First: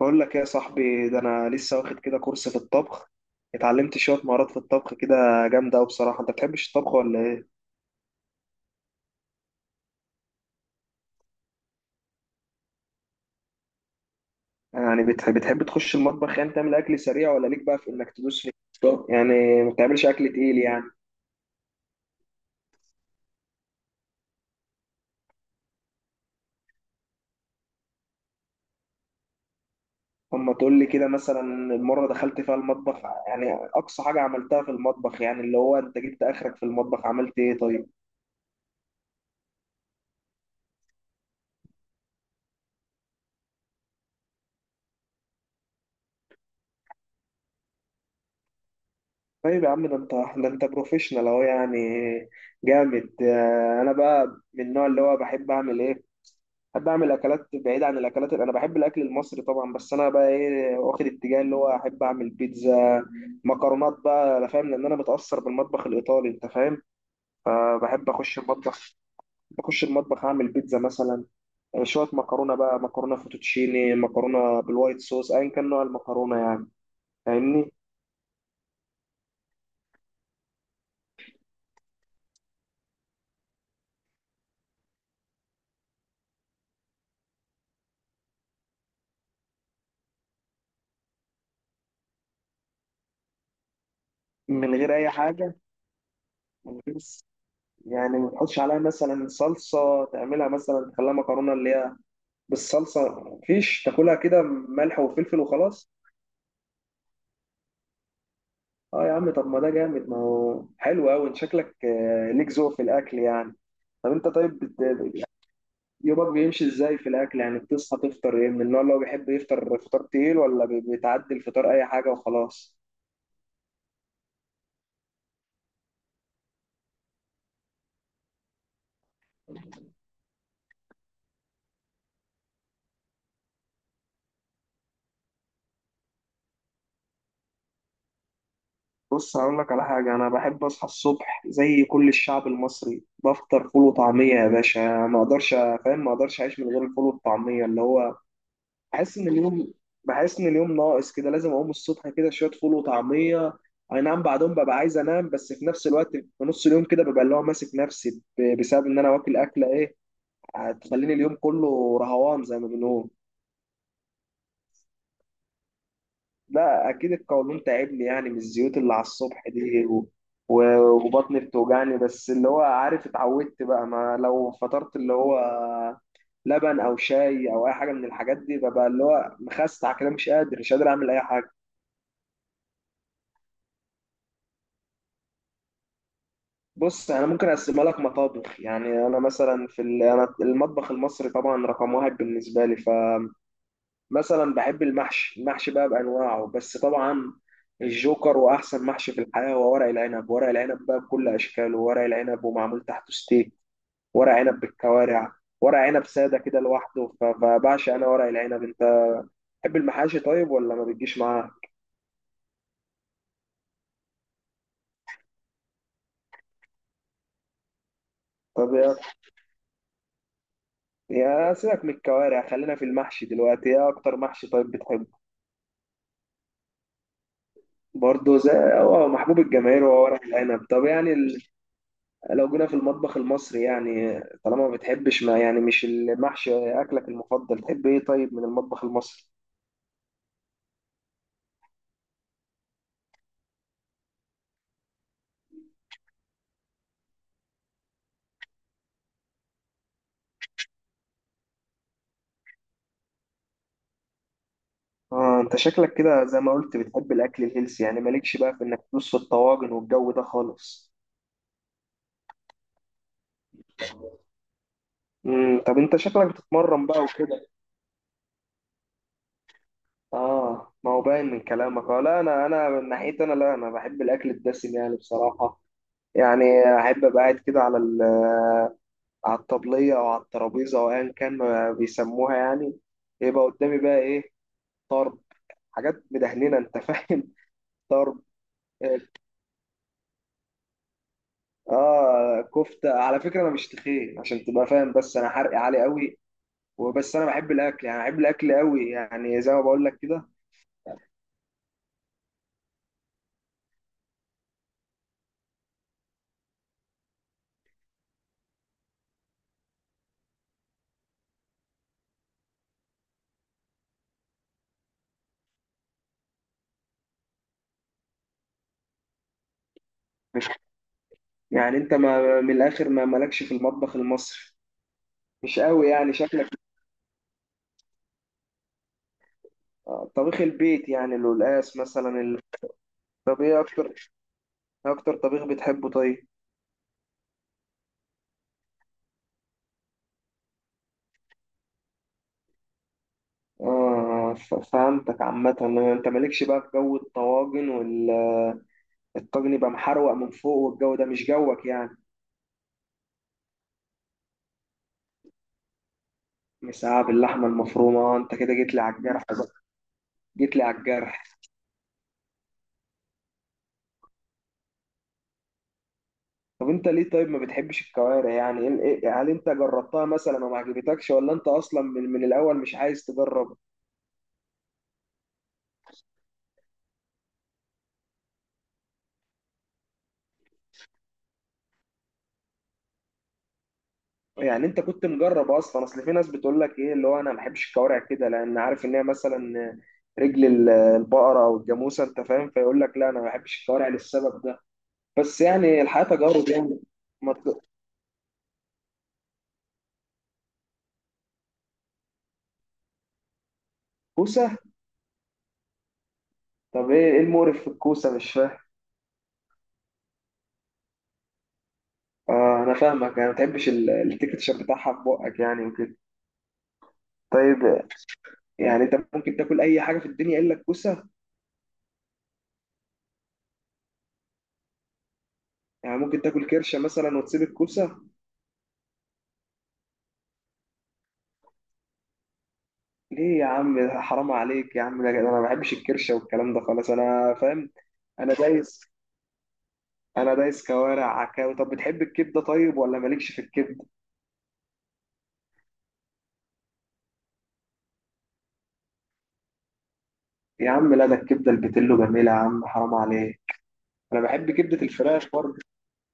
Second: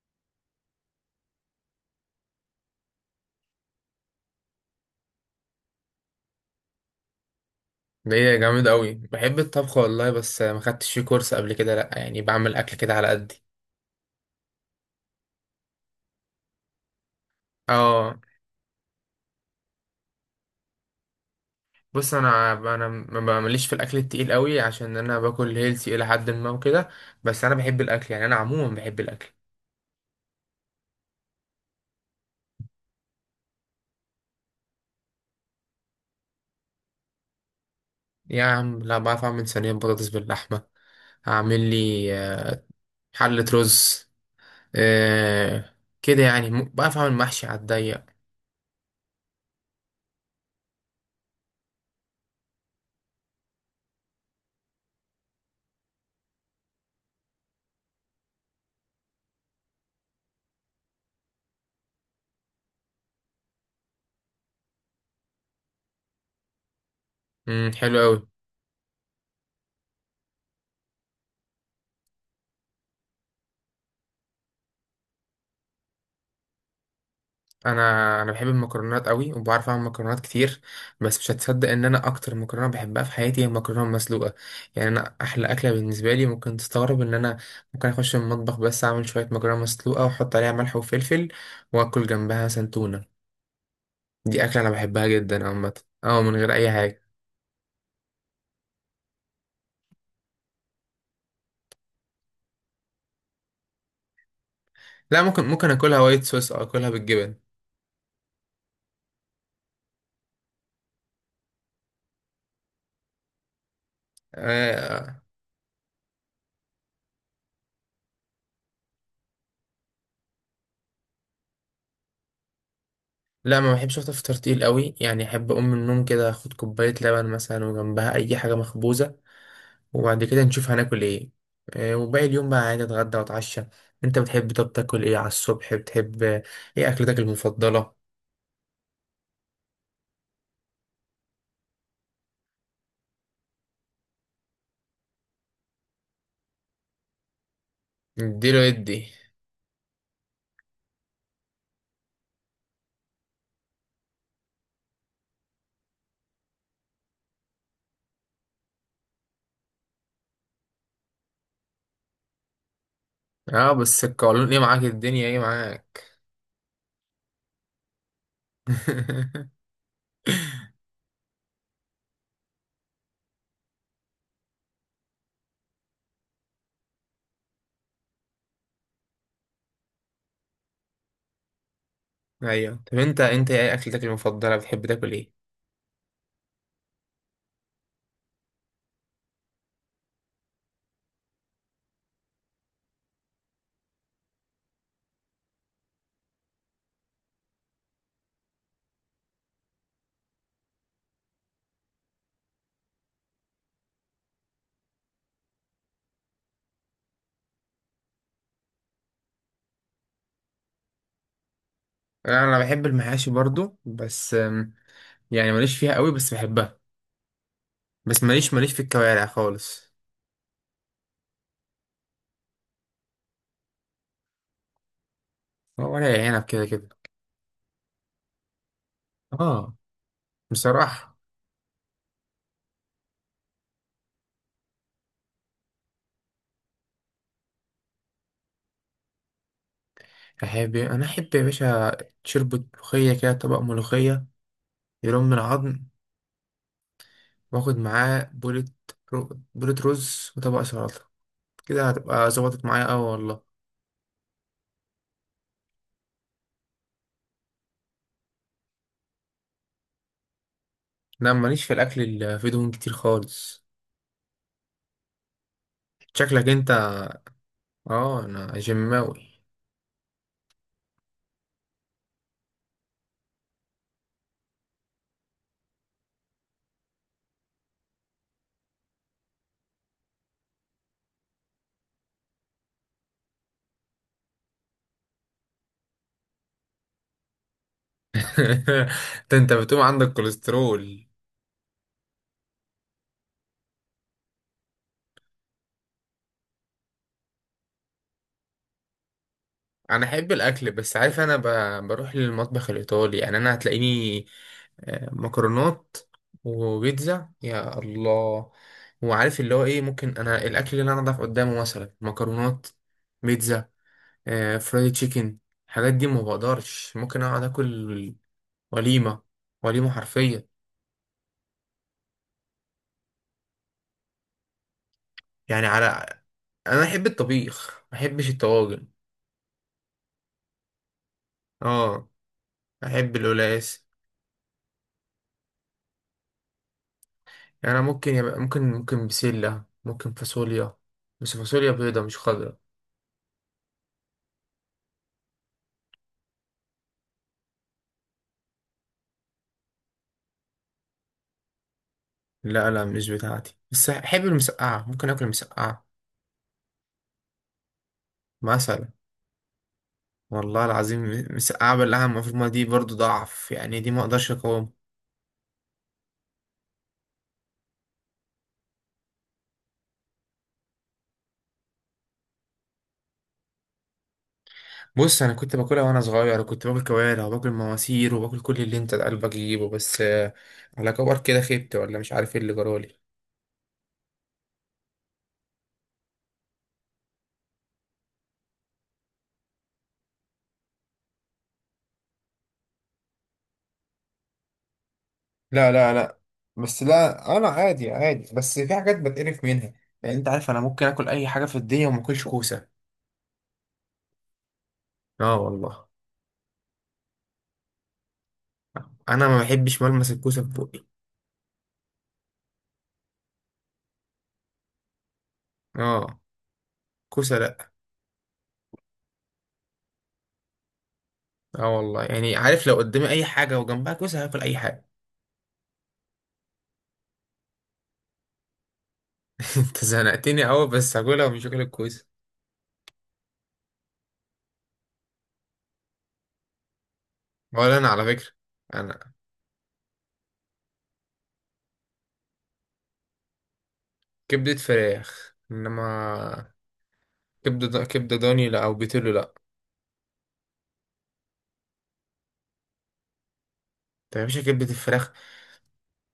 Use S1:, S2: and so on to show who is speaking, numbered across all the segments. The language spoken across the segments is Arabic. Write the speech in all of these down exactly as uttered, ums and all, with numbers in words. S1: بقول لك إيه يا صاحبي، ده انا لسه واخد كده كورس في الطبخ. اتعلمت شويه مهارات في الطبخ كده. جامده قوي بصراحه. انت بتحبش الطبخ ولا ايه؟
S2: ده ايه جامد قوي، بحب الطبخ والله، بس ما خدتش فيه كورس قبل كده. لا يعني بعمل اكل كده على قدي.
S1: يعني بتحب بتحب تخش المطبخ، يعني تعمل اكل سريع، ولا ليك بقى في انك
S2: اه،
S1: تدوس في؟ طب يعني ما بتعملش اكل تقيل يعني؟
S2: بص انا انا ما بعملش في الاكل التقيل قوي عشان انا باكل هيلثي الى حد ما وكده. بس انا بحب الاكل، يعني انا عموما بحب الاكل.
S1: اما تقول لي كده مثلا المره دخلت فيها المطبخ، يعني اقصى حاجه عملتها في المطبخ، يعني اللي هو انت جبت اخرك في المطبخ عملت ايه طيب؟
S2: يا عم لا، بعرف اعمل صينيه بطاطس باللحمه، هعمل لي آه، حله رز، آه كده يعني، م- بعرف اعمل محشي على الضيق.
S1: طيب يا عم ده انت ده انت بروفيشنال اهو يعني. جامد. آه، انا بقى من النوع اللي هو بحب اعمل ايه، بحب اعمل اكلات بعيد عن الاكلات. انا بحب الاكل المصري طبعا، بس انا بقى ايه واخد اتجاه اللي هو احب اعمل بيتزا، مكرونات بقى. انا فاهم لان انا متاثر بالمطبخ الايطالي، انت فاهم؟
S2: امم، حلو
S1: فبحب
S2: قوي.
S1: اخش المطبخ، بخش المطبخ اعمل بيتزا مثلا. آه، شويه مكرونه بقى، مكرونه فوتوتشيني، مكرونه بالوايت صوص، ايا كان نوع المكرونه يعني، فاهمني.
S2: انا انا بحب المكرونات قوي وبعرف اعمل مكرونات كتير. بس مش هتصدق ان انا اكتر مكرونه بحبها في حياتي هي المكرونه المسلوقه. يعني انا احلى اكله بالنسبه لي، ممكن تستغرب ان انا ممكن اخش المطبخ بس اعمل شويه مكرونه مسلوقه واحط عليها ملح وفلفل واكل جنبها سنتونه. دي اكله انا
S1: من غير
S2: بحبها
S1: اي
S2: جدا
S1: حاجه؟
S2: عامه. اه، من غير اي حاجه.
S1: يعني ما تحطش عليها مثلا صلصة تعملها، مثلا تخليها مكرونة اللي هي بالصلصة، مفيش، تاكلها كده ملح
S2: لا،
S1: وفلفل
S2: ممكن ممكن
S1: وخلاص؟
S2: اكلها وايت صوص او اكلها بالجبن.
S1: اه يا عم، طب ما ده جامد، ما هو حلو قوي. انت شكلك آه، ليك ذوق في الاكل يعني. طب انت طيب
S2: آه.
S1: بت- يومك بيمشي ازاي في الاكل يعني؟ بتصحى تفطر ايه؟ من النوع اللي هو بيحب يفطر فطار تقيل، ولا بي- بتعدي الفطار اي حاجة وخلاص؟
S2: لا ما بحبش افطر فطار تقيل قوي، يعني احب اقوم من النوم كده اخد كوبايه لبن مثلا وجنبها اي حاجه مخبوزه، وبعد كده نشوف هناكل ايه. آه، وباقي اليوم بقى عادي، اتغدى واتعشى. انت بتحب طب تاكل ايه على الصبح، بتحب آه، ايه اكلتك المفضلة؟
S1: بص هقول لك على حاجة، أنا بحب أصحى الصبح زي كل الشعب المصري، بفطر فول وطعمية يا باشا. ما أقدرش، فاهم، ما أقدرش أعيش من غير الفول والطعمية اللي هو،
S2: اديله ادي.
S1: بحس إن اليوم بحس إن اليوم ناقص كده. لازم أقوم الصبح كده شوية فول وطعمية. أي نعم، بعدهم ببقى عايز أنام، بس في نفس الوقت في نص اليوم كده ببقى اللي هو ماسك نفسي ب- بسبب إن أنا واكل أكلة إيه هتخليني اليوم كله رهوان زي ما بنقول.
S2: اه بس القولون ايه معاك، الدنيا ايه معاك؟
S1: لا اكيد القولون تعبني يعني، من الزيوت اللي على الصبح دي و... و... وبطني بتوجعني. بس اللي هو عارف، اتعودت بقى، ما لو فطرت اللي هو لبن او شاي او اي حاجه من الحاجات دي، ببقى اللي هو مخستع كده، مش قادر مش قادر اعمل اي حاجه.
S2: ايوه، طب انت انت ايه اكلتك المفضلة، بتحب تاكل ايه؟
S1: بص انا ممكن اقسمها لك مطابخ يعني، انا مثلا في ال... انا المطبخ المصري طبعا رقم واحد بالنسبه لي، ف مثلا بحب المحشي، المحشي بقى بانواعه، بس طبعا الجوكر واحسن محشي في الحياه هو ورق العنب. ورق العنب بقى بكل اشكاله، ورق العنب ومعمول تحته ستيك، ورق عنب بالكوارع، ورق عنب ساده كده لوحده، ف- فبعشق انا ورق العنب. انت بتحب المحاشي طيب، ولا ما بتجيش معاه؟
S2: آه، انا بحب المحاشي برضو، بس آم، يعني ماليش فيها قوي بس بحبها. بس ماليش ماليش
S1: طب
S2: في
S1: يا
S2: الكوارع خالص.
S1: يا سيبك من الكوارع، خلينا في المحشي دلوقتي. ايه اكتر محشي طيب بتحبه؟
S2: هو ولا عنب كده كده.
S1: برضه زي، هو محبوب
S2: اه،
S1: الجماهير هو ورق العنب. طب يعني
S2: بصراحة
S1: لو جينا في المطبخ المصري يعني، طالما ما بتحبش، ما يعني مش المحشي اكلك المفضل، تحب ايه طيب من المطبخ المصري؟
S2: أحب، أنا أحب يا باشا شربة ملوخية كده، طبق ملوخية يرم من العظم، وآخد معاه بولة، رو... بولة رز وطبق سلطة. كده هتبقى ظبطت معايا أوي والله.
S1: اه انت شكلك كده زي ما قلت بتحب الاكل الهيلثي يعني، مالكش بقى في انك تدوس في الطواجن والجو ده خالص.
S2: لا ماليش في الأكل اللي فيه دهون كتير خالص.
S1: امم طب انت شكلك
S2: شكلك أنت.
S1: بتتمرن بقى وكده؟
S2: آه أنا جماوي.
S1: اه ما هو باين من كلامك. اه لا انا، انا من ناحيتي، انا لا انا بحب الاكل الدسم يعني بصراحه، يعني احب ابقى قاعد كده على ال- على الطبليه او على الترابيزه او ايا كان ما بيسموها يعني، يبقى قدامي بقى ايه، طرب، حاجات مدهننه انت فاهم، طرب.
S2: ده أنت بتقوم عندك كوليسترول.
S1: اه كفته على فكره، انا مش تخين عشان تبقى فاهم، بس انا حرقي عالي قوي. وبس انا بحب الاكل يعني، بحب الاكل قوي يعني، زي ما بقول لك
S2: انا
S1: كده.
S2: احب الاكل بس عارف انا ب... بروح للمطبخ الايطالي، يعني انا هتلاقيني آه، مكرونات وبيتزا يا الله. وعارف اللي هو ايه، ممكن انا الاكل اللي انا اضعف قدامه مثلا مكرونات، بيتزا، آه، فرايد تشيكن. الحاجات دي ما بقدرش، ممكن اقعد اكل وليمه، وليمه حرفيا.
S1: مش يعني انت، ما من الاخر ما مالكش في المطبخ المصري، مش
S2: يعني
S1: قوي
S2: على،
S1: يعني شكلك.
S2: انا احب الطبيخ ما احبش الطواجن.
S1: آه، طبيخ البيت يعني القلقاس
S2: اه،
S1: مثلا ال-
S2: احب
S1: طب ايه
S2: القلقاس.
S1: اكتر، إيه اكتر طبيخ بتحبه طيب؟
S2: يعني أنا ممكن يبقى ممكن ممكن بسلة، ممكن فاصوليا، بس فاصوليا بيضة مش خضرا.
S1: اه ف- فهمتك عامة. انت مالكش بقى في جو الطواجن، والطاجن يبقى محروق من فوق والجو ده مش جوك يعني.
S2: لا لا، مش بتاعتي، بس أحب المسقعة، ممكن آكل مسقعة
S1: مساعة باللحمة المفرومة، آه، انت كده جيت لي
S2: مثلا.
S1: على الجرح بقى. جيت لي
S2: والله
S1: على الجرح.
S2: العظيم مسقعة بلها المفروض، ما دي برضو ضعف يعني، دي ما أقدرش أقاوم.
S1: طب انت ليه طيب ما بتحبش الكوارع يعني؟ ايه- ايه- هل انت جربتها مثلا وما عجبتكش، ولا انت اصلا من, من الاول مش عايز تجرب؟
S2: بص أنا كنت باكلها وأنا صغير، وكنت باكل كوارع وباكل مواسير وباكل كل اللي أنت قلبك يجيبه. بس آه، على كبر كده خبت ولا مش عارف إيه اللي جرالي.
S1: يعني انت كنت مجرب اصلا؟ اصل في ناس بتقول لك ايه، اللي هو انا ما بحبش الكوارع كده، لان عارف ان هي مثلا رجل ال- البقرة او الجاموسة انت فاهم، فيقول لك لا انا ما بحبش الكوارع للسبب ده. بس
S2: لا
S1: يعني
S2: لا
S1: الحياة
S2: لا،
S1: تجارب يعني.
S2: بس
S1: ما
S2: لا أنا
S1: ت-
S2: عادي عادي بس في حاجات بتقرف منها. يعني أنت عارف أنا ممكن آكل أي حاجة في الدنيا وما آكلش كوسة.
S1: كوسة.
S2: اه والله.
S1: طب ايه، ايه المقرف في الكوسة، مش فاهم؟
S2: انا ما بحبش ملمس الكوسه في بوقي.
S1: آه انا فاهمك، يعني ما بتحبش ال- التكتشر بتاعها في بقك يعني وكده.
S2: اه، كوسه لا.
S1: طيب يعني انت ممكن تاكل اي حاجه في الدنيا الا الكوسه؟
S2: اه والله، يعني عارف لو قدامي اي حاجه وجنبها كوسه هاكل اي حاجه.
S1: يعني ممكن تاكل كرشه مثلا وتسيب الكوسه؟
S2: انت زنقتني قوي، بس هاكلها ومش هاكل الكوسه.
S1: ليه يا عم ده حرام عليك يا عم، ده ده انا ما بحبش الكرشه والكلام ده خالص، انا فاهم.
S2: ولا انا على فكره.
S1: انا دايس
S2: انا،
S1: انا دايس كوارع عكاوي. طب بتحب الكبده طيب، ولا مالكش في الكبده؟
S2: كبده فراخ انما، كبده ض- كبده ضاني لا، او بيتلو لا.
S1: يا عم لا، ده الكبده البتلو جميله يا عم، حرام عليك.
S2: طب
S1: انا
S2: يا باشا
S1: بحب
S2: كبده
S1: كبده
S2: الفراخ.
S1: الفراخ برضه.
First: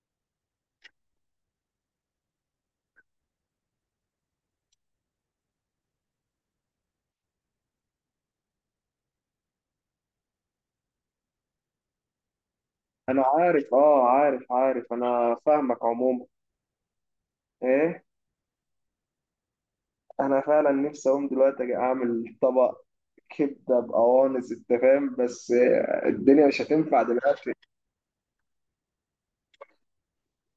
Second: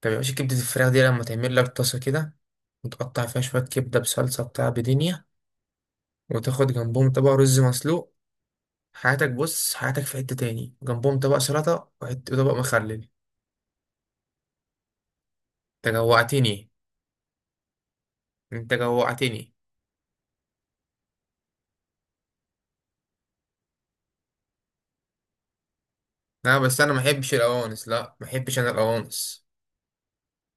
S2: طب يا باشا كبده الفراخ دي لما تعمل لك طاسه كده، وتقطع فيها شويه كبده بصلصه بتاع بدنيا، وتاخد جنبهم طبق رز مسلوق، حياتك، بص حياتك في حتة تاني، جنبهم طبق سلطة وحت- وطبق مخلل.
S1: انا عارف، اه عارف عارف انا فاهمك
S2: انت
S1: عموما.
S2: جوعتني.
S1: ايه؟
S2: انت جوعتني.
S1: انا فعلا نفسي اقوم دلوقتي أجي اعمل طبق كبده بقوانص، انت فاهم، بس الدنيا
S2: لا
S1: مش
S2: بس انا ما
S1: هتنفع
S2: احبش
S1: دلوقتي.
S2: القوانص، لا ما احبش انا القوانص.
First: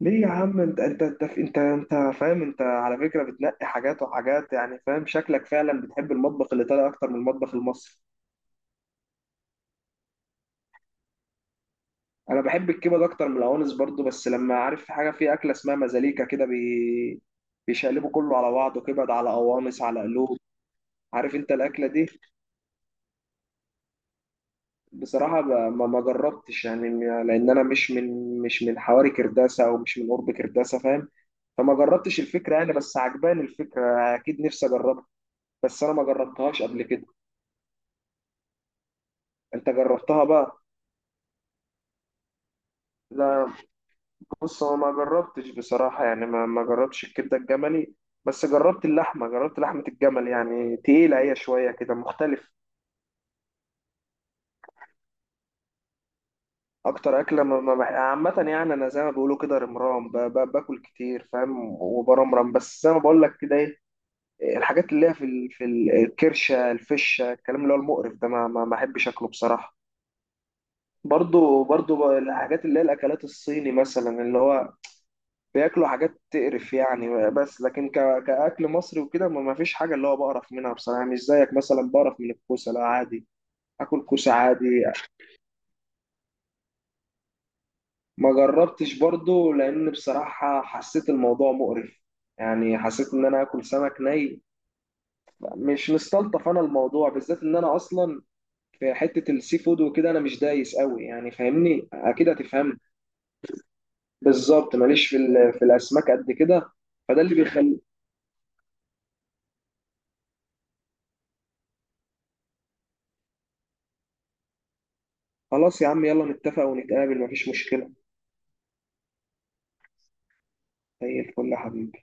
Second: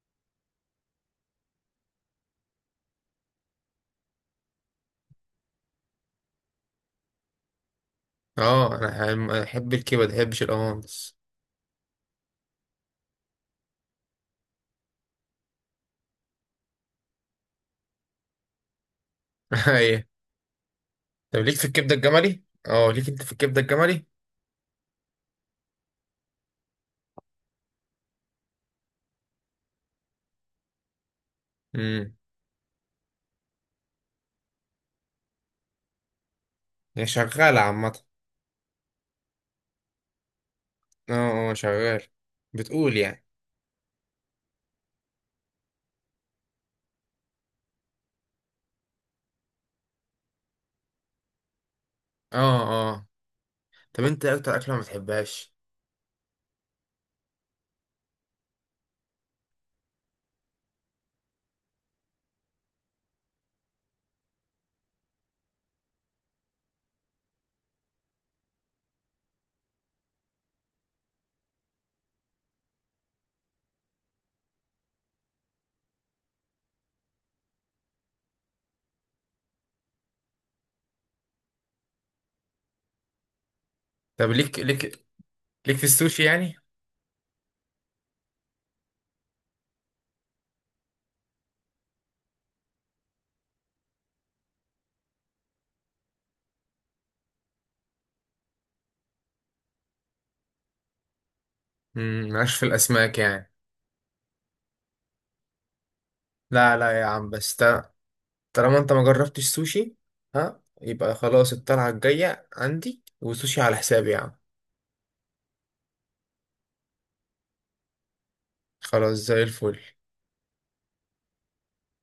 S1: ليه يا عم؟ انت انت انت انت انت فاهم، انت على فكره بتنقي حاجات وحاجات يعني، فاهم؟ شكلك فعلا بتحب المطبخ الايطالي اكتر من المطبخ المصري.
S2: اه انا احب الكبد ما احبش القوانص.
S1: انا بحب الكبد اكتر من القوانص برضو، بس لما عارف في حاجه، في اكله اسمها مزاليكا كده، بي... بيشقلبوا كله على بعضه، كبد على قوانص على
S2: ايه؟
S1: قلوب. عارف
S2: طب
S1: انت
S2: ليك في
S1: الاكله
S2: الكبدة
S1: دي؟
S2: الجملي؟ اه ليك انت في الكبدة الجملي؟
S1: بصراحة ما ما ما جربتش يعني، م- لأن أنا مش من، مش من حواري كرداسة، أو مش من قرب كرداسة فاهم، فما
S2: امم.
S1: جربتش الفكرة يعني، بس عجباني الفكرة، أكيد نفسي أجربها. بس أنا ما جربتهاش قبل
S2: هي
S1: كده.
S2: شغالة عامة.
S1: أنت جربتها بقى؟
S2: اه اه، شغال. بتقول يعني.
S1: لا. بص هو ما جربتش بصراحة، يعني ما ما جربتش الكبدة الجملي، بس جربت اللحمة، جربت لحمة الجمل يعني تقيلة، هي شوية كده مختلف.
S2: اه. اه. طب انت إيه اكتر اكلة ما بتحبهاش؟
S1: أكتر أكلة ما ما بح... عامة يعني، أنا زي ما بيقولوا كده رمرام، ب... ب... باكل كتير فاهم، وبرمرم. بس زي ما بقول لك كده، إيه الحاجات اللي هي في ال- في ال- الكرشه، الفشه، الكلام اللي هو المقرف ده، ما ما ما بحبش اكله بصراحه. برضو، برضو ب- الحاجات اللي هي الاكلات الصيني مثلا، اللي هو بياكلوا حاجات تقرف يعني، بس لكن ك... كاكل مصري وكده ما ما فيش حاجه اللي هو بقرف منها بصراحه. مش زيك مثلا بقرف من الكوسه، لا عادي، اكل
S2: طب
S1: كوسه
S2: ليك
S1: عادي.
S2: ليك ليك في السوشي يعني؟
S1: ما جربتش برضو لان بصراحه حسيت الموضوع مقرف، يعني حسيت ان انا اكل سمك ني، مش مستلطف انا الموضوع بالذات، ان انا اصلا في حته السي فود وكده انا مش دايس قوي يعني، فاهمني
S2: امم،
S1: اكيد
S2: مالكش في
S1: هتفهم.
S2: الاسماك يعني.
S1: بالظبط ماليش في ال- في الاسماك قد كده،
S2: لا لا يا
S1: فده
S2: عم،
S1: اللي
S2: بس
S1: بيخلي.
S2: طالما انت ما جربتش سوشي، ها، يبقى خلاص الطلعة الجاية عندي وسوشي على حسابي يا عم.
S1: خلاص يا عم يلا نتفق ونتقابل، مفيش مشكله.
S2: خلاص، زي الفل.
S1: زي الفل يا حبيبي.